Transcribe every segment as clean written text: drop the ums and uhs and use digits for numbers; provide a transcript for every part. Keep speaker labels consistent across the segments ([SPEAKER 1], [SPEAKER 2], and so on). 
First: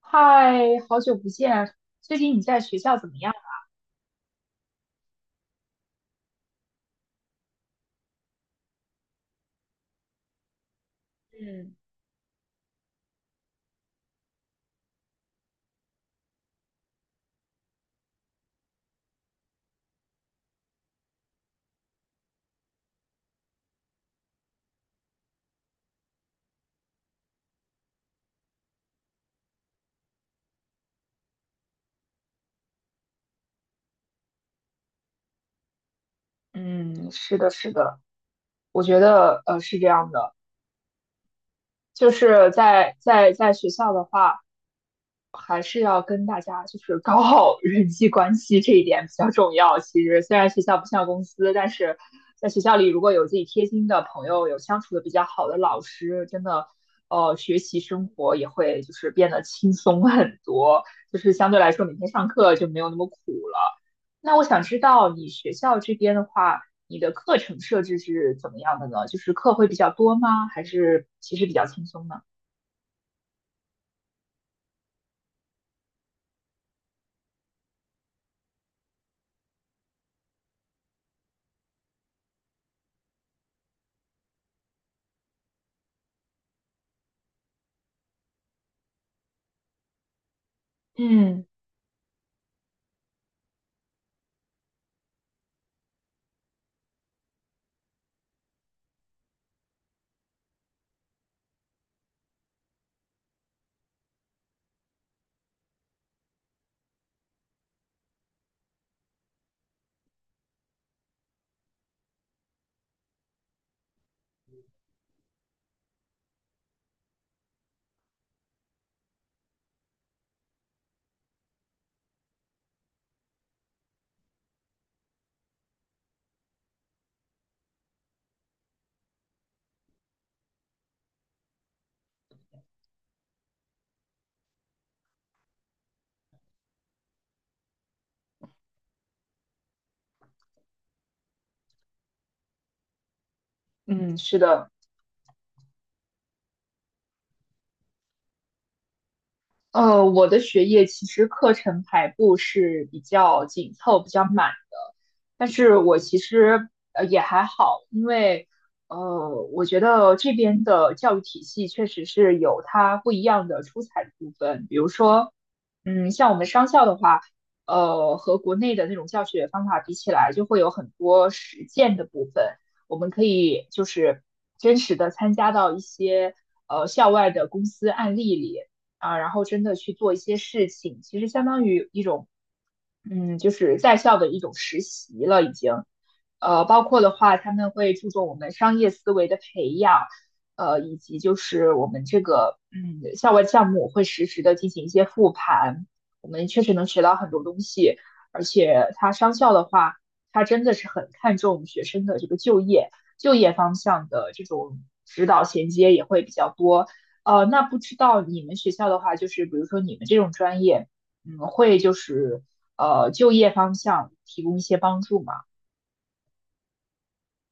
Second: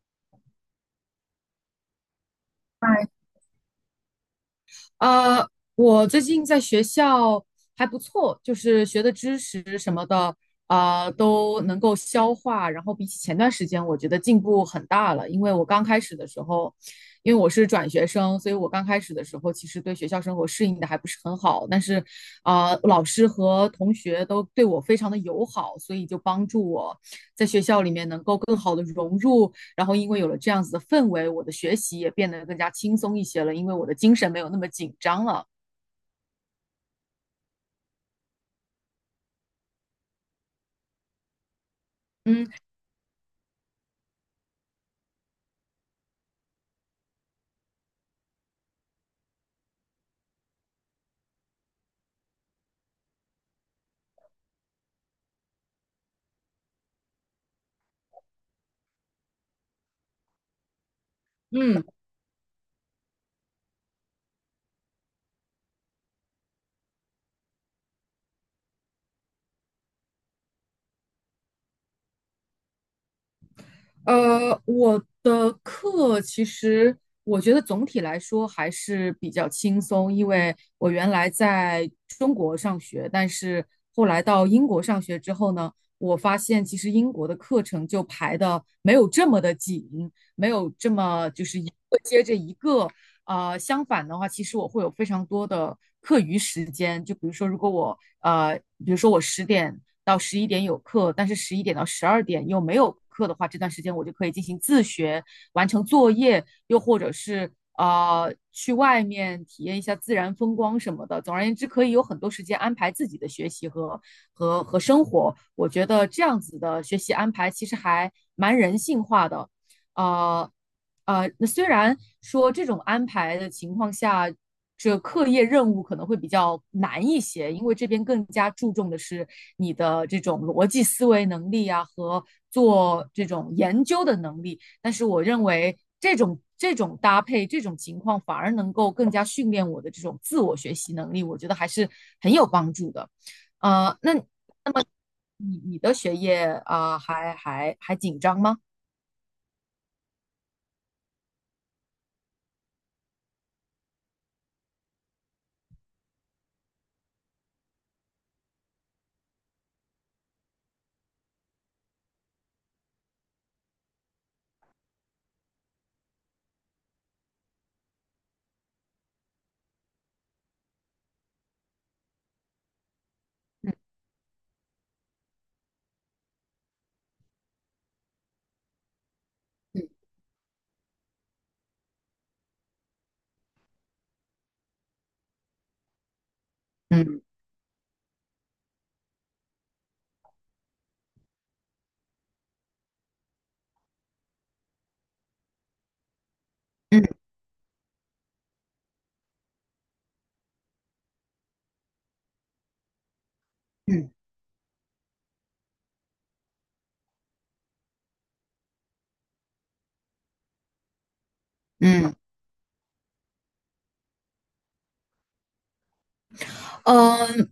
[SPEAKER 1] 嗨，好久不见啊！最近你在学校怎
[SPEAKER 2] 嗨，
[SPEAKER 1] 么样？
[SPEAKER 2] 呃，我最近在学校还不错，就是学的知识什么的，啊、都
[SPEAKER 1] 嗯
[SPEAKER 2] 能够消化。然后比起前段时间，我觉得进步很大了。因为我刚开始的时候，因为我是转学生，所以我刚开始的时候其实对学校生活适应的还不是很好。但是，啊、老师和同学都对我非常的友好，所以就帮助我在学校里面能够更好的融入。然后因为有了这样子的氛围，我的学习也变得更加轻松一些了，因为我的精神没有那么紧张了。
[SPEAKER 1] 嗯，是的，是的，我觉得是这样的，就
[SPEAKER 2] 嗯
[SPEAKER 1] 是在学校的话。还是要跟大家就是搞好 人际关系这一点比较重要。其实虽然学校不像公司，但是在学校里如果有自己贴心的朋友，有相处的比较好的老师，真的，学习生活也会就是变得轻松很多，就是相对来
[SPEAKER 2] 嗯，
[SPEAKER 1] 说每天上课就没有那么苦了。那我想知道你学校这边的话，你的课程设置是怎么样的呢？就是课会比较多吗？还是其实比较轻松呢？
[SPEAKER 2] 我的课其实我觉得总体来说还是比较轻松，因为我原来在中国上学，但是后来到英国上学之后呢，我发现其实英国的课程就排的没有这么的紧，没有这么就
[SPEAKER 1] 嗯
[SPEAKER 2] 是一个接着一个。相反的话，其实我会有非常多的课余时间，就比如说，如果我比如说我十点到十一点有课，但是十一点到十二点又没有课的话，这段时间我就可以进行自学，完成作业，又或者是去外面体验一下自然风光什么的。总而言之，可以有很多时间安排自己的学习和生活。我觉得这样子的学习安排其实还蛮人性化的，啊啊！那虽然说这种安排的情况下，这课业任务可能会比较难一些，因为这边更加注重的是你的这种逻辑思维能力啊和做这种研究的能力。但是我认为这种搭配，这种情况反而能够更加训练我的这种自我学习能力，我觉得还是很有帮助的。那
[SPEAKER 1] 嗯，是的。
[SPEAKER 2] 那么你的学业啊，还紧张吗？
[SPEAKER 1] 我的学业其实课程排布是比较紧凑、比较满，但是我其实也还好，因为我觉得这边的教育体系确实是有它不一样的出彩的部分。比如说，嗯，像我们商校的话，和国内的那种教学方法比起来，就会有很多实践的部分，我们可以
[SPEAKER 2] 嗯
[SPEAKER 1] 就是真实的参加到一些校外的公司案例里，啊，然后真的去
[SPEAKER 2] 嗯
[SPEAKER 1] 做一些事情，其实相当于一种，嗯，就是在校的一种实习了，已经。包括的
[SPEAKER 2] 嗯。
[SPEAKER 1] 话，他们会注重我们商业思维的培养，以及就是我们这个嗯校外项目会实时的进行一些复盘，我们确实能学到
[SPEAKER 2] 嗯
[SPEAKER 1] 很多东西。而且它商校的话，它真的是很看重学生的这个就业，就业方向
[SPEAKER 2] 嗯
[SPEAKER 1] 的这种指导衔接也会比较多。那不知道你们学校的话，就是比如说你们这种专业，嗯，会就
[SPEAKER 2] 嗯，
[SPEAKER 1] 是就业方向提供一些帮助嘛。
[SPEAKER 2] 嗯。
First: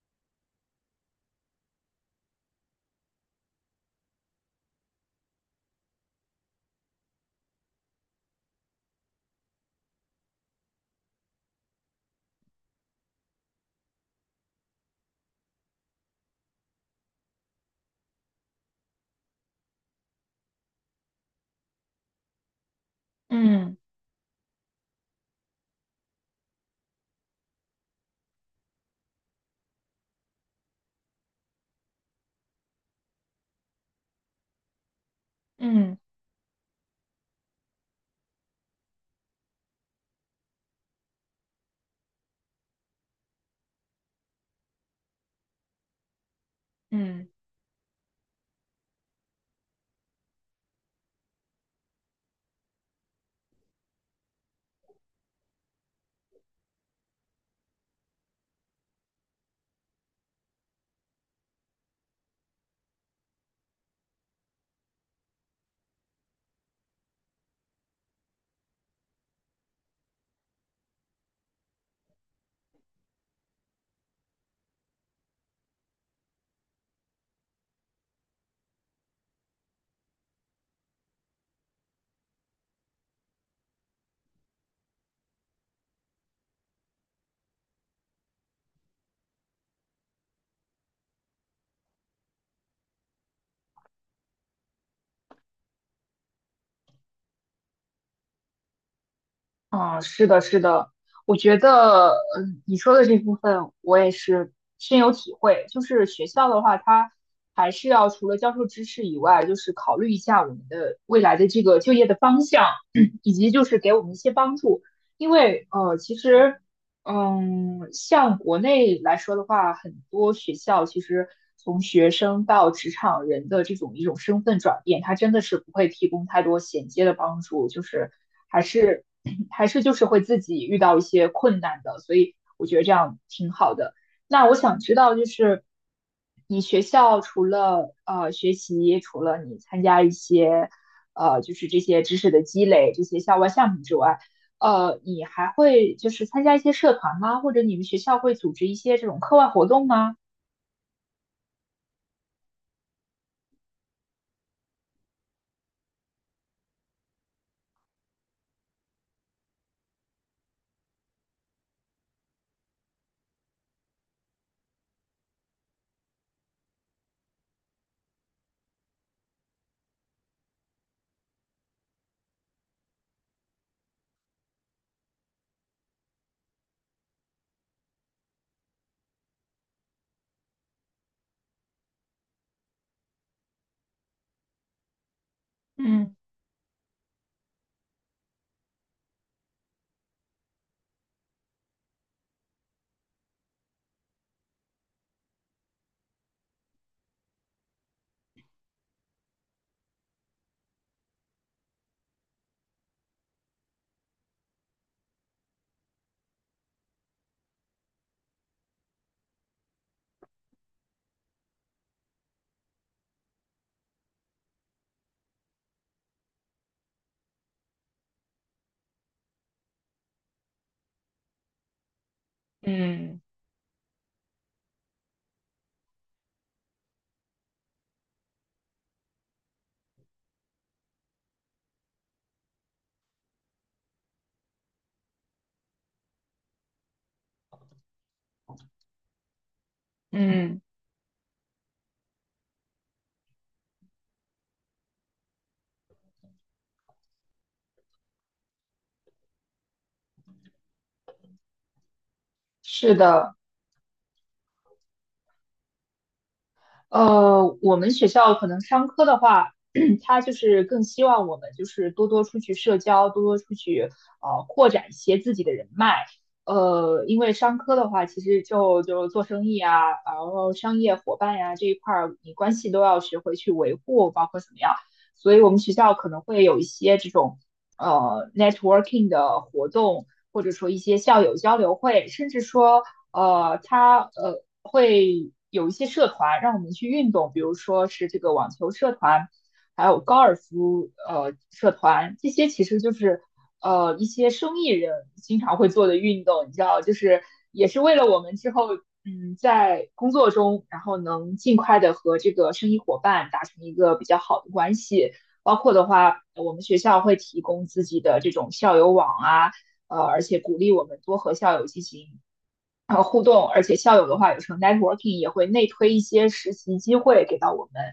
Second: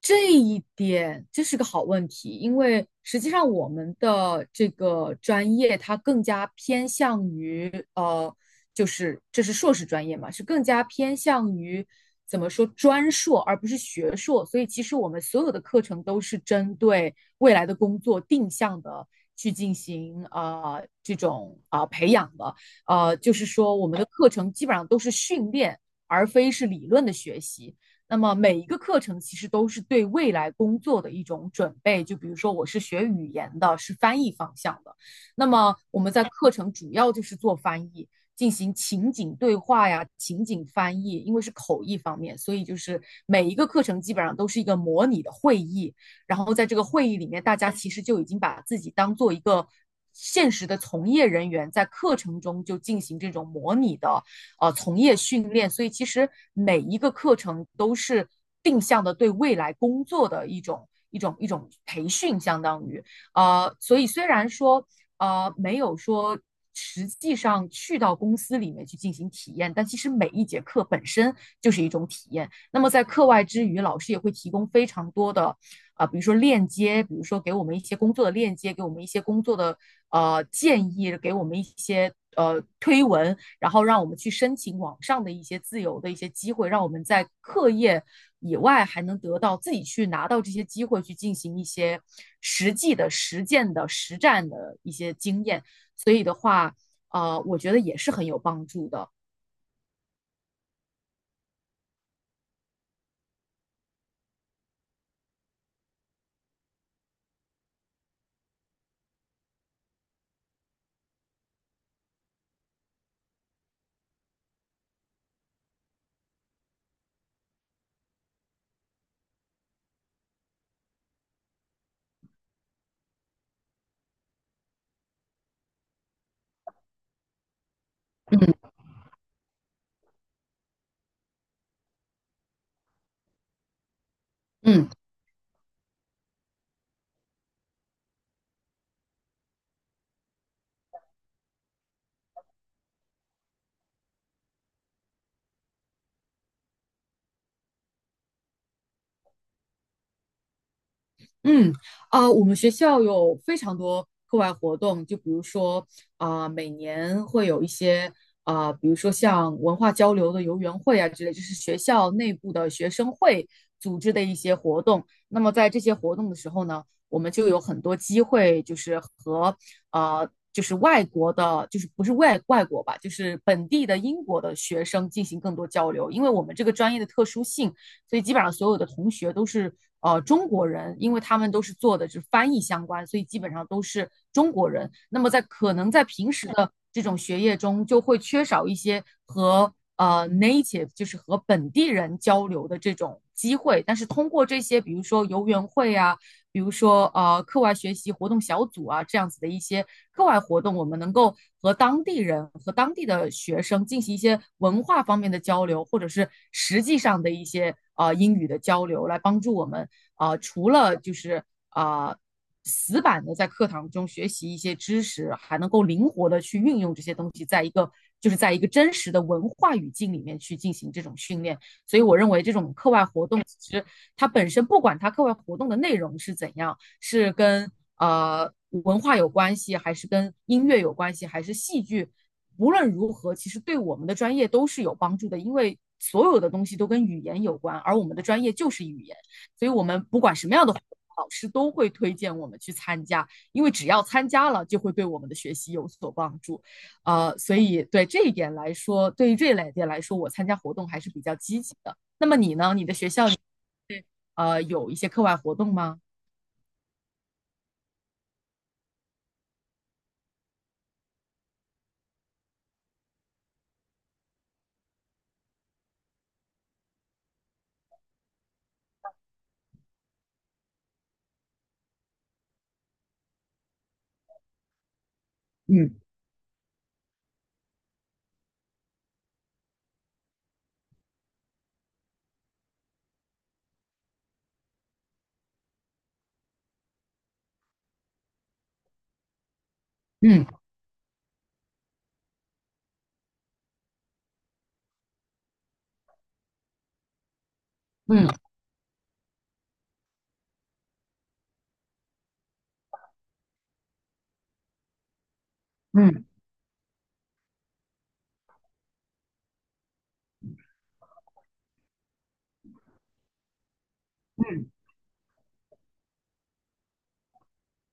[SPEAKER 2] 这一点这是个好问题，因为实际上我们的这个专业它更加偏向于呃，就是这是硕士专业嘛，是更加偏向于怎么说专硕，而不是学硕。所以其实我们所有的课程都是针对未来的工作定向的去进行这种啊、培养的。就是说
[SPEAKER 1] 嗯
[SPEAKER 2] 我们的课程基本上都是训练，而非是理论的学习。那么每一个课程其实都是对未来工作的一种准备。就比如说我是学语言的，是翻译方向的，那么
[SPEAKER 1] 嗯
[SPEAKER 2] 我们在课程主要就是做翻译，进行情景对话呀、情景翻译，因为是口译方面，所以就是每一个课程基本上都是一个模拟的会议。然后在这个会议里
[SPEAKER 1] 嗯。
[SPEAKER 2] 面，大家其实就已经把自己当做一个。现实的从业人员在课程中就进行这种模拟的从业训练，所以其实每一个课程都是定向的对未来工作的一种培训，相当于所以虽然说没有说。实际上去到公司里面去进行体验，但其实每一节课本身就是一种体验。那么在课外之余，老师也会提供非常多的啊、比如说链接，比如说给我们一些工作的链接，给我们一些工作的建议，给我们一些推文，然后让我们去申请网上的一些自由的一些机会，让我们在课业以外还能得到自己去拿到这些机会，去进行一些实际的实践的实战的一些经验。所以的话，我觉得也是很有帮助的。
[SPEAKER 1] 嗯，是的，是的，我觉得，嗯，你说的这部分我也是深有体会。就是学校的话，它还是要除了教授知识以外，就是考虑一下我们的未来的这个就业的方向，以及就是给我们一些帮助。因为，其实，嗯，像国内来说的话，很多学校其实从学生到职场人的这种一种身份转变，它真的是不会提供太多衔接的帮助，就是。还
[SPEAKER 2] 嗯
[SPEAKER 1] 是还是就是会自己遇到一些困难的，所以我觉得这样挺好的。那我想
[SPEAKER 2] 嗯，
[SPEAKER 1] 知道，就是你学校除了学习，除了你参加一些就是这些知识的积累，这些校外项目之外，你还会就是参加一些社团吗？或者你们学校会组织一些这种课外活动吗？
[SPEAKER 2] 嗯，啊、我们学校有非常多课外活动，就比如说啊、每年会有一些啊、比如说像文化交流的游园会啊之类，就是学校内部的学生会组织的一些活动。那么在这些活动的时候呢，我们就有很多机会，就是和就是外国的，就是不是外国吧，就是本地的英国的学生进行更多交流，因为我们这个专业的特殊性。所以基本上所有的同学都是中国人，因为他们都是做的是翻译相关，所以基本上都是中国人。那么在可能在
[SPEAKER 1] 嗯
[SPEAKER 2] 平时的这种学业中，就会缺少一些和native 就是和本地人交流的这种机会，但是通过这些，比如说游园会啊，比如说课外学习活动小组啊这样子的一些课外活动，我们能够和当地人和当地的学生进行一些文化方面的交流，或者是实际上的一些英语的交流，来帮助我们除了就是呃死板的在课堂中学习一些知识，还能够灵活的去运用这些东西，在一个就是在一个真实的文化语境里面去进行这种训练，所以我认为这种课外
[SPEAKER 1] 嗯
[SPEAKER 2] 活动其实它本身不管它课外活动的内容是怎样，是跟文化有关系，还是跟音乐有关系，还是戏剧，无论如何，其实对我们的专业都是有帮助的，因为。所有的东西都跟语言有关，而我们的专业就是语言，所以我们不管什么
[SPEAKER 1] 嗯，
[SPEAKER 2] 样的活动老师都会推荐我们去参加，因为只要参加了，就会对我们的学习有所帮助。所以对这一点来说，对于这一类点来说，我参加活动还是比较积极的。那么你呢？你的
[SPEAKER 1] 是
[SPEAKER 2] 学校
[SPEAKER 1] 的，
[SPEAKER 2] 里有一些课外活动吗？
[SPEAKER 1] 我们学校可能商科的话，他就是更希望我们就是多多出去社交，多多出去扩展一些自己的人脉。因为商科的话，其实就做生意啊，然后商业伙伴呀、这一块儿，你关系都要学会去维护，包括怎么样。所以我们学校
[SPEAKER 2] 嗯
[SPEAKER 1] 可能会有一些这种networking 的活动，或者说一些校友交流会，甚至说它会有一些社团让我们去运动，比如说是这个网球社团，还有高尔
[SPEAKER 2] 嗯
[SPEAKER 1] 夫社团，这些其实就是一些生意人经常会做的运动，你知道，就是也是为了我们
[SPEAKER 2] 嗯
[SPEAKER 1] 之后嗯在工作中，然后能尽快的和这个生意伙伴达成一个比较好的关系。包括的话，
[SPEAKER 2] 嗯
[SPEAKER 1] 我们学校会提供自己的这种校友网啊，而且鼓励我们多和校友进行互动，而且校友的话有时候
[SPEAKER 2] 嗯
[SPEAKER 1] networking 也会内推一些实习机会给到我们，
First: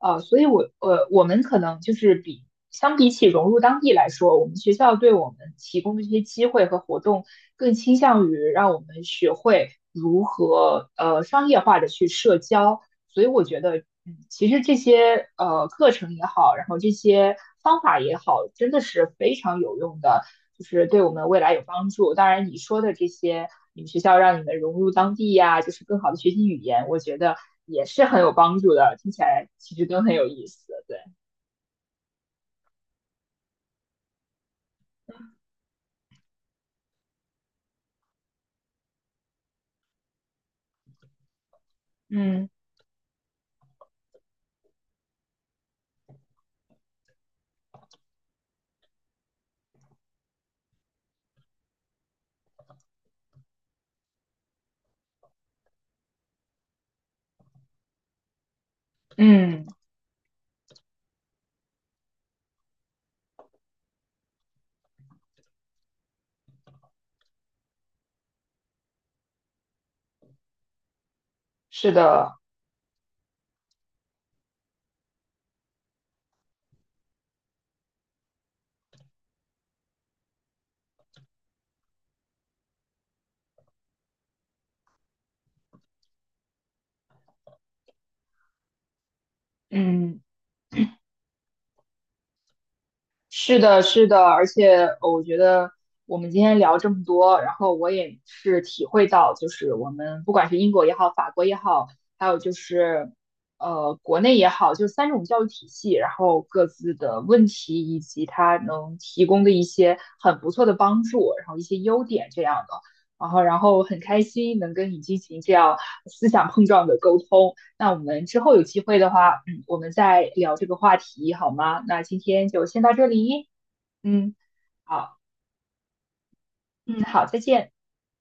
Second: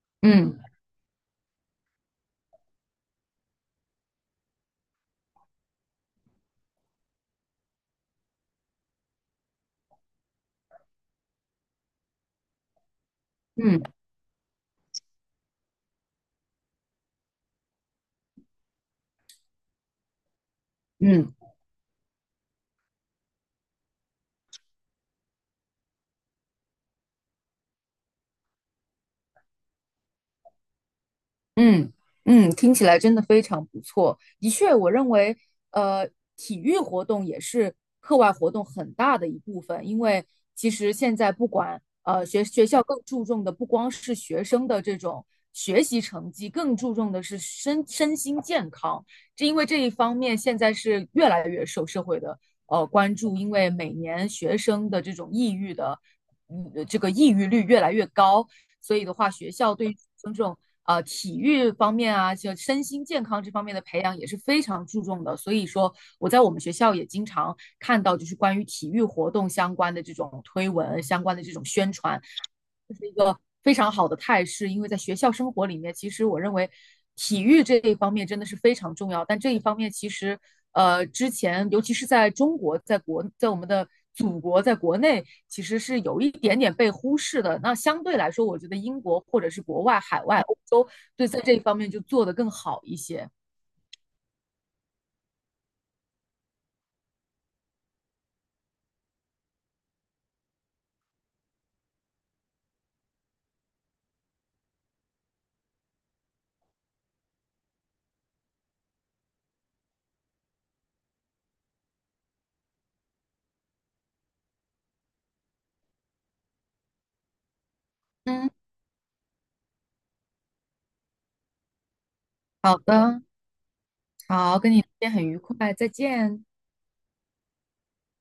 [SPEAKER 1] 所以
[SPEAKER 2] 嗯
[SPEAKER 1] 我们可能就是相比起融入当地来说，我们学校对我们提供的这些机会和活动更倾向于让我们学会如何商业化的去社交，所以我觉得。
[SPEAKER 2] 嗯
[SPEAKER 1] 嗯，其实这些课程也好，然后这些方法也好，真的是非常有用的。就是对我们
[SPEAKER 2] 嗯
[SPEAKER 1] 未来有帮助。当然，你说的这些，你们学校让你们融入当地呀、啊就是更好的学习语言，我觉得也是很有帮助的。听起来其实都很有意思，对，
[SPEAKER 2] 嗯嗯，听起来真的非常不错。的确，我认为，呃，体育活动也是课外活动很大的一部分，因为其实现在不管学
[SPEAKER 1] 嗯
[SPEAKER 2] 学校更注重的不光是学生的这种学习成绩，更注重的是身心健康。这因为这一方面现在是越来越受社会的关注，因为每年学生的这种抑郁的这个抑郁率越来越高，所以的话，学
[SPEAKER 1] 嗯，
[SPEAKER 2] 校对于这种体育方面啊，就身心健康这方面的培养也是非常注重的。所以说，我在我们学校也经常看到，就是关于体育活动相关的这种推文、相关的这种宣
[SPEAKER 1] 是
[SPEAKER 2] 传。
[SPEAKER 1] 的，
[SPEAKER 2] 非常好的态势，因为在学校生活里面，其实我认为体育这一方面真的是非常重要。但这一方面其实，之前尤其是在中国，在我们的祖国，在国内其实是有一点点被忽视的。那相对来说，我觉得英国或者是国外、
[SPEAKER 1] 嗯。
[SPEAKER 2] 海外、欧洲，对在这一方面就做得更好一些。
[SPEAKER 1] 是的，是的，而且我觉得我们今天聊这么多，然后我也是体会到，就是我们不管是英国也好，法国也好，还有就是国内也好，就三种教育体系，然后各自的问题以及它能提供的一些很不错的帮助，然后一些优点这样的，然后很开心能跟你进行这样思想碰撞的沟通。那我们之
[SPEAKER 2] 嗯，
[SPEAKER 1] 后有机会的话。我们再聊这个话题好吗？那今天就
[SPEAKER 2] 好
[SPEAKER 1] 先到这
[SPEAKER 2] 的，
[SPEAKER 1] 里，嗯，
[SPEAKER 2] 好，跟你聊天
[SPEAKER 1] 好，
[SPEAKER 2] 很愉快，再见。
[SPEAKER 1] 嗯，好，再见。